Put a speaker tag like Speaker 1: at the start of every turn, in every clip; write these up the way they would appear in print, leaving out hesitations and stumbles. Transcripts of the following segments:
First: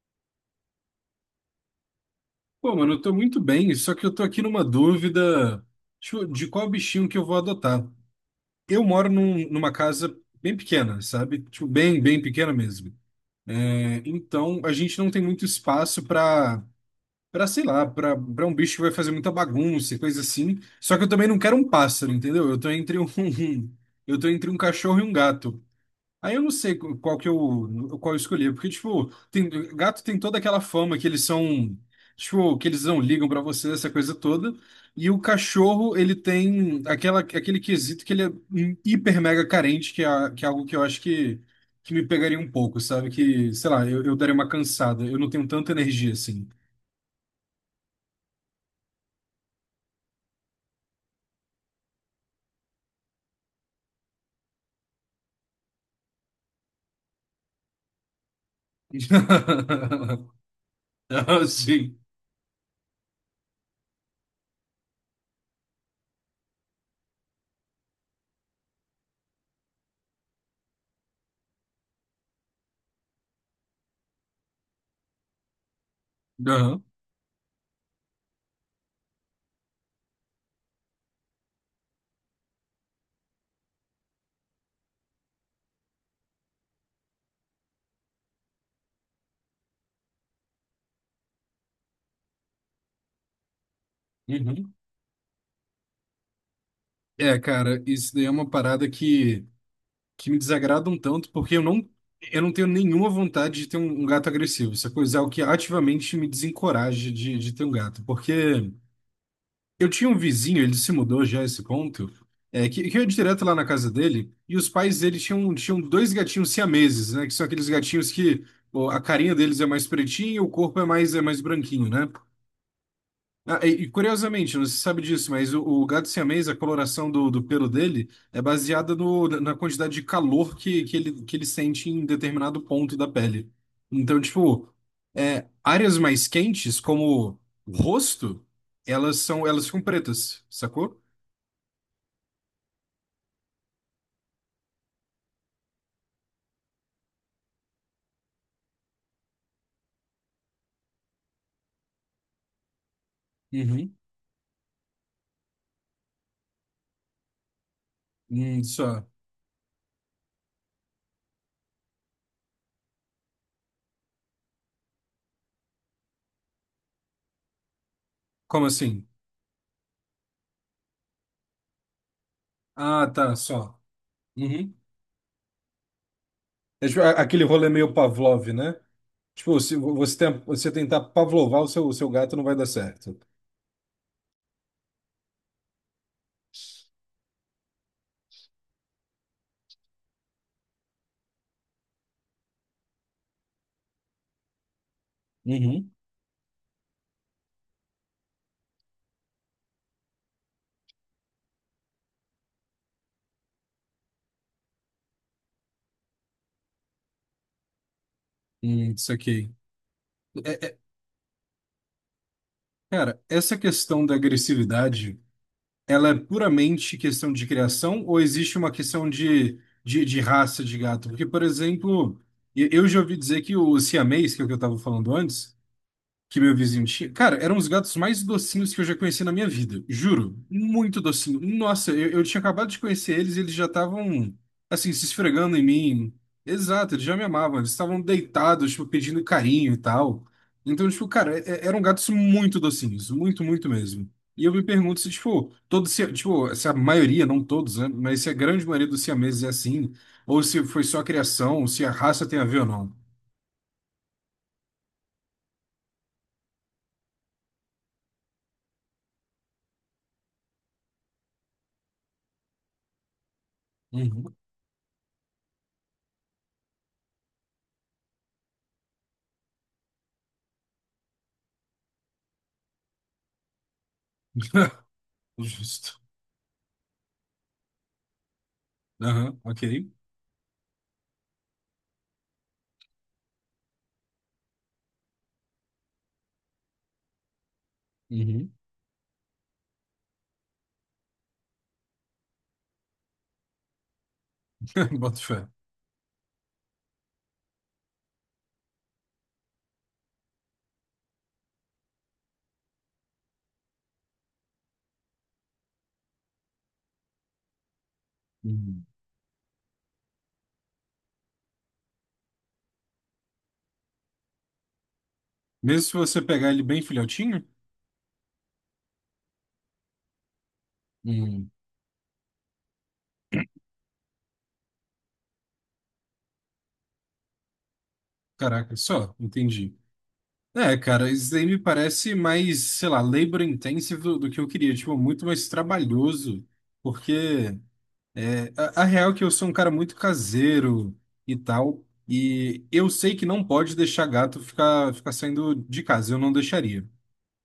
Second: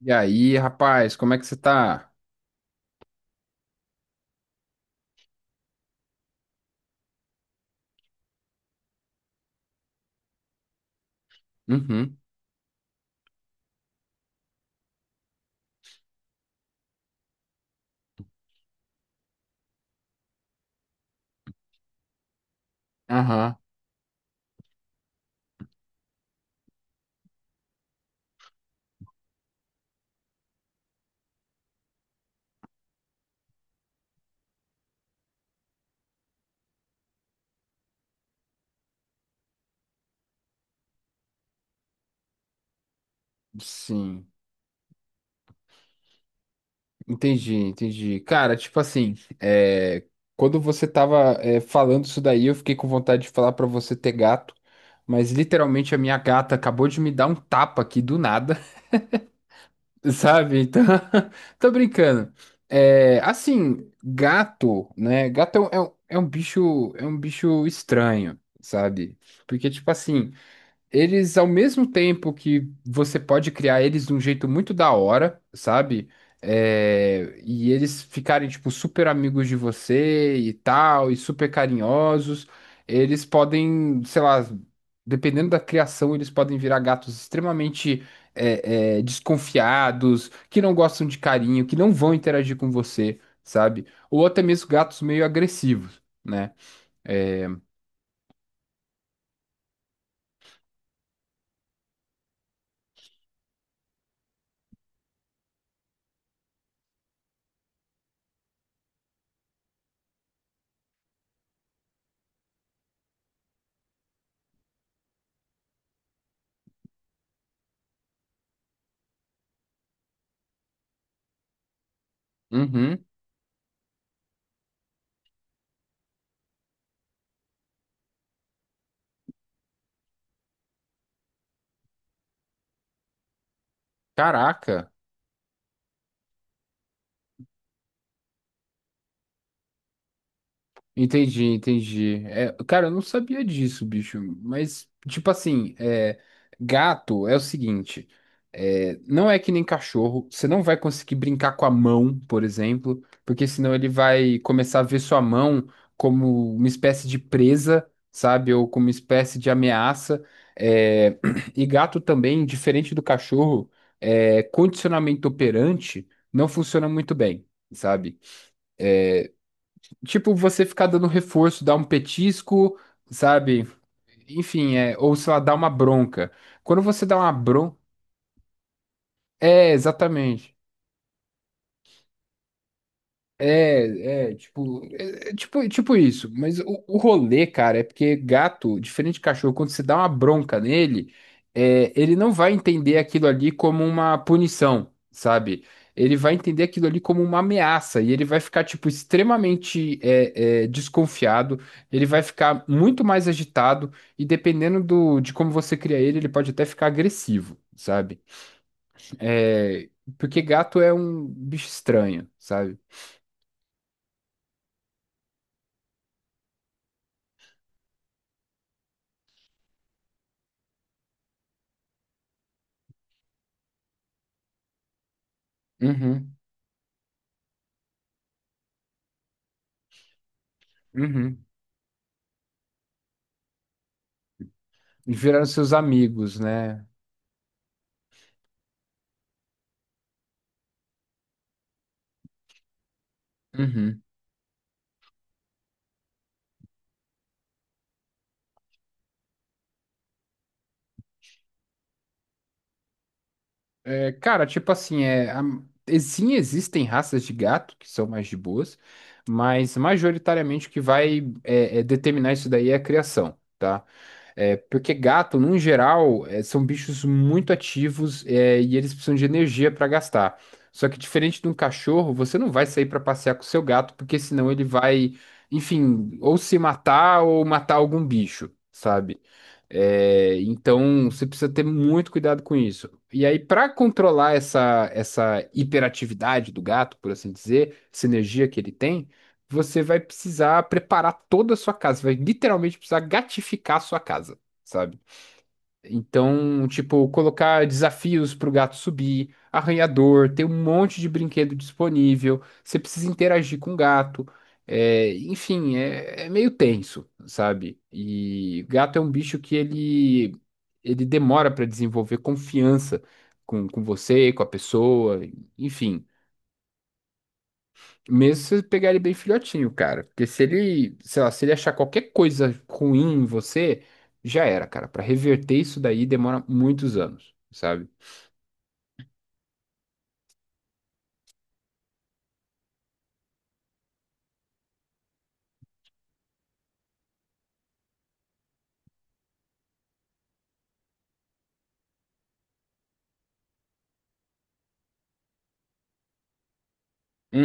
Speaker 1: E aí, rapaz, como é que você tá?
Speaker 2: Pô, mano, eu tô muito bem, só que eu tô aqui numa dúvida tipo, de qual bichinho que eu vou adotar. Eu moro numa casa bem pequena, sabe? Tipo, bem,
Speaker 1: Uhum.
Speaker 2: bem pequena mesmo. É, então, a gente não tem muito espaço sei lá, pra um bicho que vai fazer muita bagunça e coisa assim. Só que eu também não quero um pássaro, entendeu? Eu tô entre um,
Speaker 1: Aham.
Speaker 2: eu tô entre um cachorro e um gato. Aí eu não sei qual eu escolhi, porque, tipo, tem, gato tem toda aquela fama que eles são, tipo, que eles não ligam pra você, essa coisa toda. E o cachorro, ele tem aquele quesito que ele é hiper mega carente, que é algo que eu acho que me pegaria um pouco, sabe? Que, sei lá, eu
Speaker 1: Sim.
Speaker 2: daria uma cansada, eu não tenho tanta energia assim.
Speaker 1: Entendi, entendi. Cara, tipo assim, quando você tava falando isso daí, eu fiquei com vontade de falar pra você ter gato, mas literalmente a minha gata acabou de me dar um tapa aqui do nada, sabe? Então,
Speaker 2: Ah,
Speaker 1: tô
Speaker 2: sim.
Speaker 1: brincando. É, assim, gato, né? Gato é um, é um bicho, é um bicho estranho, sabe? Porque, tipo assim. Eles, ao mesmo tempo que você pode criar eles de um jeito muito da hora, sabe?
Speaker 2: Aham.
Speaker 1: É, e eles ficarem, tipo, super amigos de você e tal, e super carinhosos. Eles podem, sei lá, dependendo da criação, eles podem virar gatos extremamente desconfiados, que não gostam de carinho, que não vão interagir com você, sabe? Ou até mesmo
Speaker 2: Uhum.
Speaker 1: gatos meio agressivos, né?
Speaker 2: É,
Speaker 1: É.
Speaker 2: cara, isso daí é uma parada que. Que me desagrada um tanto, porque eu eu não tenho nenhuma vontade de ter um, um gato agressivo. Essa coisa é o que ativamente me desencoraja de ter um gato. Porque eu tinha um vizinho, ele se mudou já a esse ponto, é, que eu ia direto lá na casa dele, e os pais dele tinham dois gatinhos siameses, né? Que são aqueles gatinhos que pô, a carinha deles é mais pretinha e o corpo é é mais branquinho, né?
Speaker 1: Uhum.
Speaker 2: Ah, curiosamente, não se sabe disso, mas o gato siamês, a coloração do pelo dele é baseada no, na quantidade de calor que que ele sente em determinado ponto da pele. Então, tipo,
Speaker 1: Caraca.
Speaker 2: é, áreas mais quentes, como o rosto, elas são, elas ficam pretas, sacou?
Speaker 1: Entendi, entendi. É, cara, eu não sabia disso, bicho. Mas, tipo assim, é, gato é o seguinte: é, não é que nem cachorro. Você não vai conseguir brincar com a mão, por exemplo, porque senão ele
Speaker 2: Uhum.
Speaker 1: vai começar a ver sua mão como uma espécie de presa, sabe? Ou como uma
Speaker 2: Só.
Speaker 1: espécie de ameaça. É, e gato também, diferente do cachorro, é, condicionamento operante não funciona muito bem. Sabe?
Speaker 2: Como assim?
Speaker 1: Tipo, você ficar dando reforço, dar um petisco,
Speaker 2: Ah, tá,
Speaker 1: sabe?
Speaker 2: só. Uhum.
Speaker 1: Enfim, é, ou sei lá, dar uma bronca. Quando
Speaker 2: É, tipo,
Speaker 1: você dá uma
Speaker 2: aquele rolê
Speaker 1: bronca.
Speaker 2: meio Pavlov, né? Tipo,
Speaker 1: É,
Speaker 2: se vo- você, tem,
Speaker 1: exatamente.
Speaker 2: você tentar pavlovar o seu gato, não vai dar certo.
Speaker 1: É tipo isso. Mas o rolê, cara, é porque gato, diferente de cachorro, quando você dá uma bronca nele, é, ele não vai entender aquilo ali como uma punição, sabe?
Speaker 2: Uhum.
Speaker 1: Ele vai entender aquilo ali como uma ameaça e ele vai ficar, tipo, extremamente desconfiado, ele vai ficar muito mais agitado e dependendo do, de como você cria ele, ele pode até ficar agressivo, sabe?
Speaker 2: Isso aqui.
Speaker 1: É, porque
Speaker 2: É- é-
Speaker 1: gato é um bicho estranho, sabe?
Speaker 2: cara, essa questão da agressividade, ela é puramente questão de criação ou existe uma questão de, de raça de gato? Porque, por exemplo, eu já ouvi dizer que o siamês, que é o que eu estava falando antes,
Speaker 1: Uhum.
Speaker 2: que meu vizinho tinha. Cara, eram os gatos mais docinhos que eu já conheci na minha vida. Juro. Muito docinho.
Speaker 1: Uhum.
Speaker 2: Nossa, eu tinha acabado de conhecer eles e eles já estavam, assim, se
Speaker 1: E viraram
Speaker 2: esfregando em
Speaker 1: seus
Speaker 2: mim.
Speaker 1: amigos, né?
Speaker 2: Exato, eles já me amavam. Eles estavam deitados, tipo, pedindo carinho e tal. Então, tipo, cara, eram gatos muito docinhos. Muito, muito
Speaker 1: Uhum.
Speaker 2: mesmo. E eu me pergunto se, tipo, todos, se- tipo, se a maioria, não todos, né? Mas se a grande maioria dos siameses é assim, ou se foi só a criação, se a raça tem a ver ou não.
Speaker 1: É, cara, tipo assim, sim, existem raças de gato que são mais de boas, mas majoritariamente o que vai determinar isso daí é a criação. Tá?
Speaker 2: Uhum.
Speaker 1: É, porque gato, num geral, é, são bichos muito ativos, é, e eles precisam de energia para gastar. Só que diferente de um cachorro, você não vai sair para passear com o seu gato, porque senão ele vai,
Speaker 2: Justo.
Speaker 1: enfim, ou se matar ou matar algum bicho, sabe?
Speaker 2: Aham, ok.
Speaker 1: É, então você precisa ter muito cuidado com isso. E aí, para controlar essa, essa hiperatividade do gato, por assim dizer, essa energia
Speaker 2: Uhum.
Speaker 1: que ele tem você vai precisar preparar toda a sua casa, vai literalmente precisar gatificar a sua casa, sabe?
Speaker 2: Boto fé.
Speaker 1: Então, tipo, colocar desafios pro gato subir, arranhador, ter um monte de brinquedo disponível, você precisa interagir com o gato, é, enfim, é, é meio tenso, sabe? E
Speaker 2: Uhum.
Speaker 1: gato é um bicho que ele demora para desenvolver confiança com você, com a pessoa,
Speaker 2: Mesmo
Speaker 1: enfim.
Speaker 2: se você pegar ele bem filhotinho?
Speaker 1: Mesmo se você pegar ele bem filhotinho, cara. Porque se ele, sei lá, se
Speaker 2: Uhum.
Speaker 1: ele achar qualquer coisa ruim em você, já era, cara. Pra reverter isso daí demora muitos anos, sabe?
Speaker 2: Caraca, só, entendi. É, cara, isso daí me parece mais, sei lá, labor intensive do que eu queria, tipo, muito mais trabalhoso, porque é, a real é que eu sou um cara muito caseiro e tal, e eu sei que não pode deixar gato ficar saindo de casa, eu não deixaria.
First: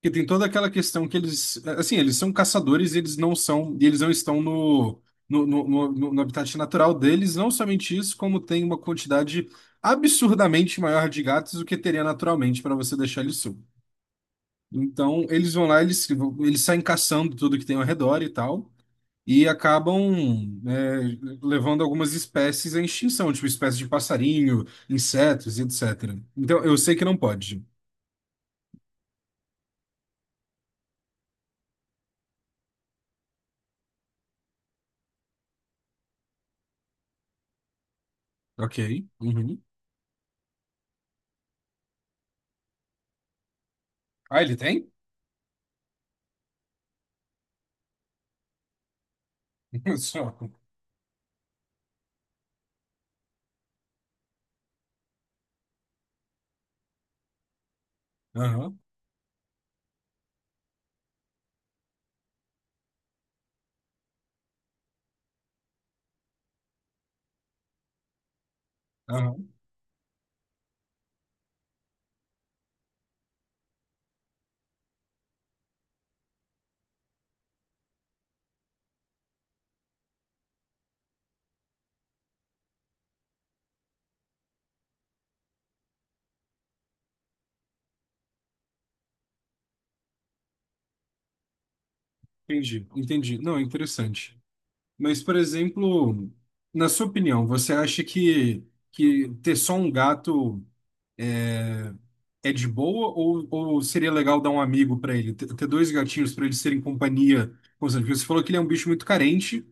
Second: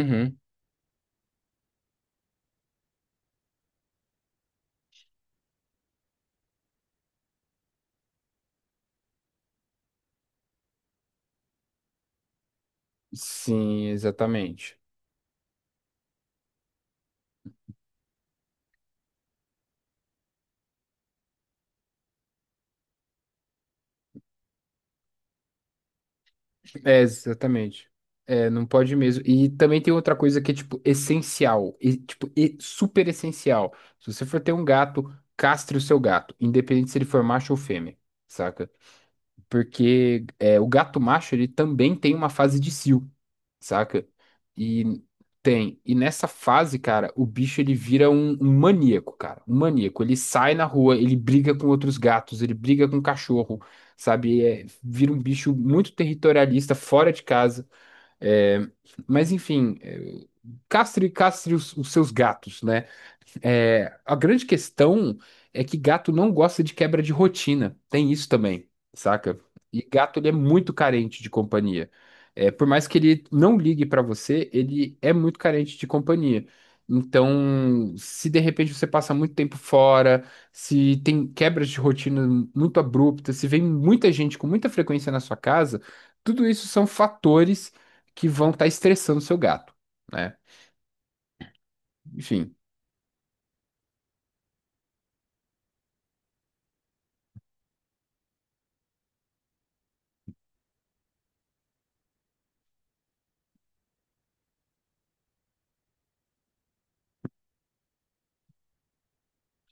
Speaker 2: Porque tem toda aquela questão que eles, assim, eles são caçadores e eles não são, e eles não estão no habitat natural deles. Não somente isso, como tem uma quantidade absurdamente maior de gatos do que teria naturalmente para você deixar eles soltos.
Speaker 1: Sim, exatamente.
Speaker 2: Então, eles vão lá, eles saem caçando tudo que tem ao redor e tal, e acabam é, levando algumas espécies à extinção, tipo espécies de passarinho, insetos e etc. Então, eu sei
Speaker 1: É,
Speaker 2: que não pode.
Speaker 1: exatamente. É, não pode mesmo. E também tem outra coisa que é, tipo, essencial. E, tipo, e super essencial. Se você for ter um gato, castre o seu gato, independente se ele for macho ou fêmea, saca?
Speaker 2: Ok. Uhum.
Speaker 1: Porque é, o gato macho, ele também tem uma fase de cio. Saca?
Speaker 2: Ah, ele tem?
Speaker 1: E tem. E nessa fase, cara, o bicho ele vira um, um maníaco, cara. Um maníaco. Ele
Speaker 2: Só.
Speaker 1: sai na rua, ele briga com outros gatos, ele briga com cachorro, sabe? É, vira um bicho muito territorialista, fora de casa. É,
Speaker 2: Aham,
Speaker 1: mas enfim, é, castre, castre os seus gatos, né? É, a grande questão é que gato não gosta de quebra de rotina. Tem isso também, saca?
Speaker 2: aham.
Speaker 1: E gato ele é muito carente de companhia. É, por mais que ele não ligue pra você, ele é muito carente de companhia. Então, se de repente você passa muito tempo fora, se tem quebras de rotina muito abruptas, se vem muita gente com muita frequência na sua casa, tudo isso são fatores que vão estar estressando o seu gato, né? Enfim.
Speaker 2: Entendi, entendi. Não, interessante. Mas, por exemplo, na sua opinião, você acha que ter só um gato é de boa ou seria legal dar um amigo para ele? Ter dois gatinhos para eles serem companhia constante? Porque você falou que ele é um bicho muito carente,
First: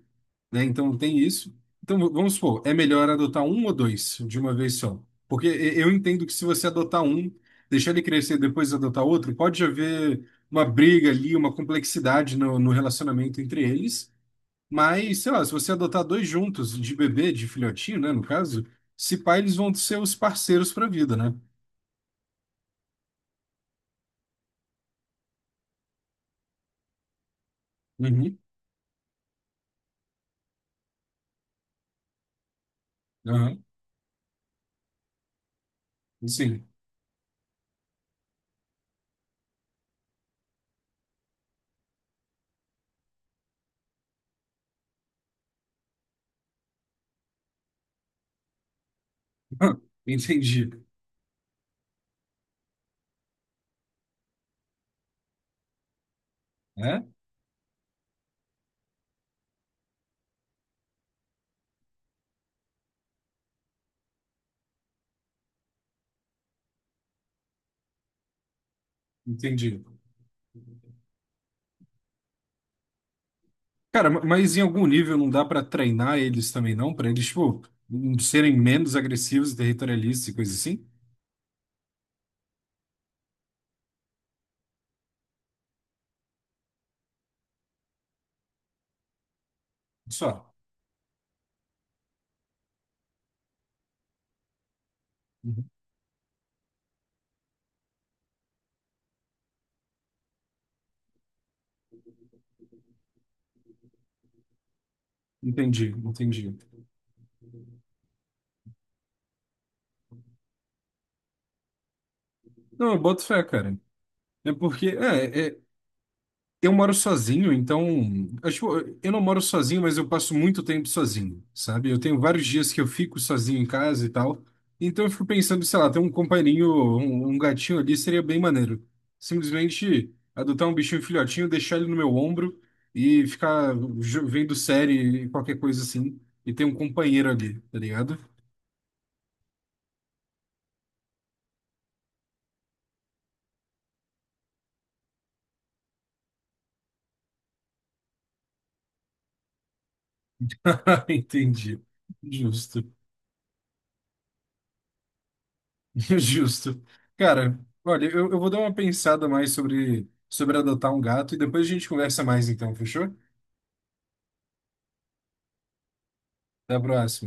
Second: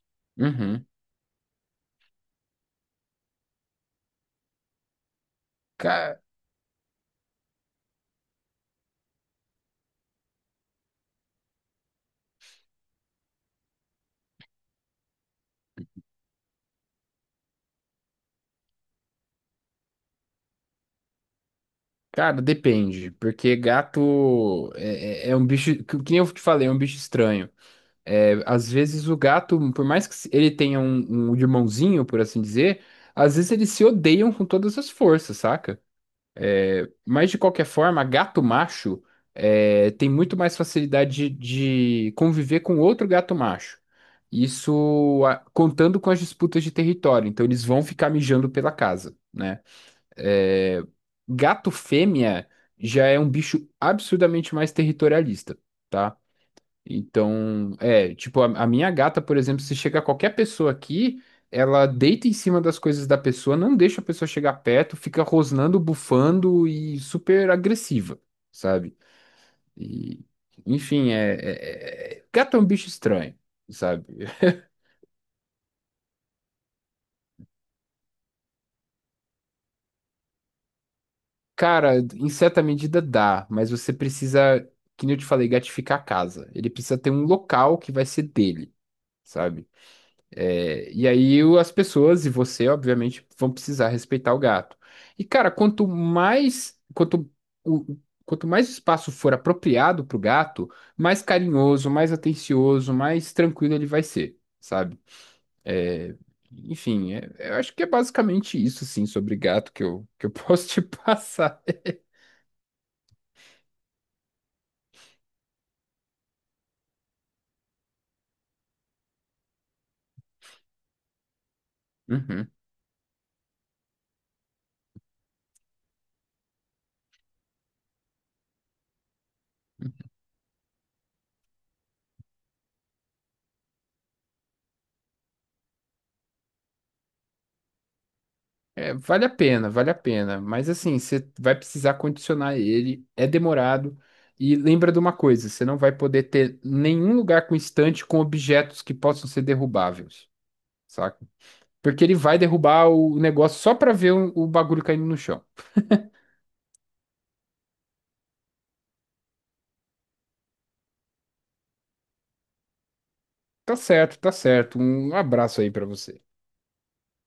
Speaker 2: né?
Speaker 1: Uhum.
Speaker 2: Então tem isso. Então vamos supor, é melhor adotar um ou dois de uma vez só. Porque eu entendo que se você adotar um, deixar ele crescer e depois adotar outro, pode haver uma briga ali, uma complexidade no, no relacionamento entre eles. Mas, sei lá, se você adotar dois juntos, de bebê, de filhotinho, né, no caso, se pá, eles vão ser os parceiros pra vida, né?
Speaker 1: Cara, depende, porque gato é um bicho, que nem eu te falei, é um bicho estranho. É,
Speaker 2: Uhum,
Speaker 1: às vezes o gato, por mais que ele tenha um, um irmãozinho, por assim dizer, às vezes
Speaker 2: aham,
Speaker 1: eles se odeiam com todas as forças, saca?
Speaker 2: sim.
Speaker 1: Mas de qualquer forma, gato macho é, tem muito mais facilidade de conviver com outro gato macho. Isso contando com as disputas de território, então eles vão ficar mijando pela casa. Né?
Speaker 2: Entendi.
Speaker 1: É, gato fêmea já é um bicho absurdamente mais territorialista, tá?
Speaker 2: É?
Speaker 1: Então, é, tipo, a minha gata, por exemplo, se chega qualquer pessoa aqui, ela deita em cima das coisas da pessoa, não deixa a pessoa chegar perto, fica rosnando, bufando e super agressiva, sabe?
Speaker 2: Entendi.
Speaker 1: E, enfim, gato é um bicho estranho, sabe?
Speaker 2: Cara, mas em algum nível não dá pra treinar eles também, não? Pra eles, tipo, serem menos agressivos e territorialistas e coisa assim?
Speaker 1: Cara, em certa medida dá, mas você precisa, que nem eu te falei, gatificar a casa. Ele precisa ter um local que vai ser dele, sabe?
Speaker 2: Só.
Speaker 1: É, e aí as pessoas e você, obviamente, vão precisar respeitar o gato. E, cara,
Speaker 2: Uhum.
Speaker 1: o, quanto mais espaço for apropriado pro gato, mais carinhoso, mais atencioso, mais tranquilo ele vai ser, sabe?
Speaker 2: Entendi,
Speaker 1: É,
Speaker 2: entendi.
Speaker 1: enfim, eu acho que é basicamente isso, assim, sobre gato que eu posso te passar.
Speaker 2: Não, eu boto fé, cara. É porque, eu moro sozinho, então. Acho, eu não moro sozinho, mas eu passo muito tempo sozinho, sabe? Eu tenho vários
Speaker 1: Uhum.
Speaker 2: dias que eu fico sozinho em casa e tal. Então eu fico pensando, sei lá, ter um companheirinho, um gatinho ali seria bem maneiro. Simplesmente adotar um bichinho filhotinho, deixar ele no meu ombro e ficar vendo série, qualquer coisa assim, e ter um companheiro ali, tá ligado?
Speaker 1: É, vale a pena, vale a pena. Mas assim, você vai precisar condicionar ele, é demorado. E lembra de uma coisa, você não vai poder ter nenhum lugar com estante com objetos que possam ser derrubáveis, saca?
Speaker 2: Entendi.
Speaker 1: Porque ele vai
Speaker 2: Justo.
Speaker 1: derrubar o negócio só pra ver o bagulho caindo no chão.
Speaker 2: Justo. Cara, olha, eu vou dar uma pensada mais sobre, sobre adotar um gato e depois a gente conversa mais então, fechou?
Speaker 1: Tá certo, tá certo. Um abraço aí pra você.
Speaker 2: Até a próxima.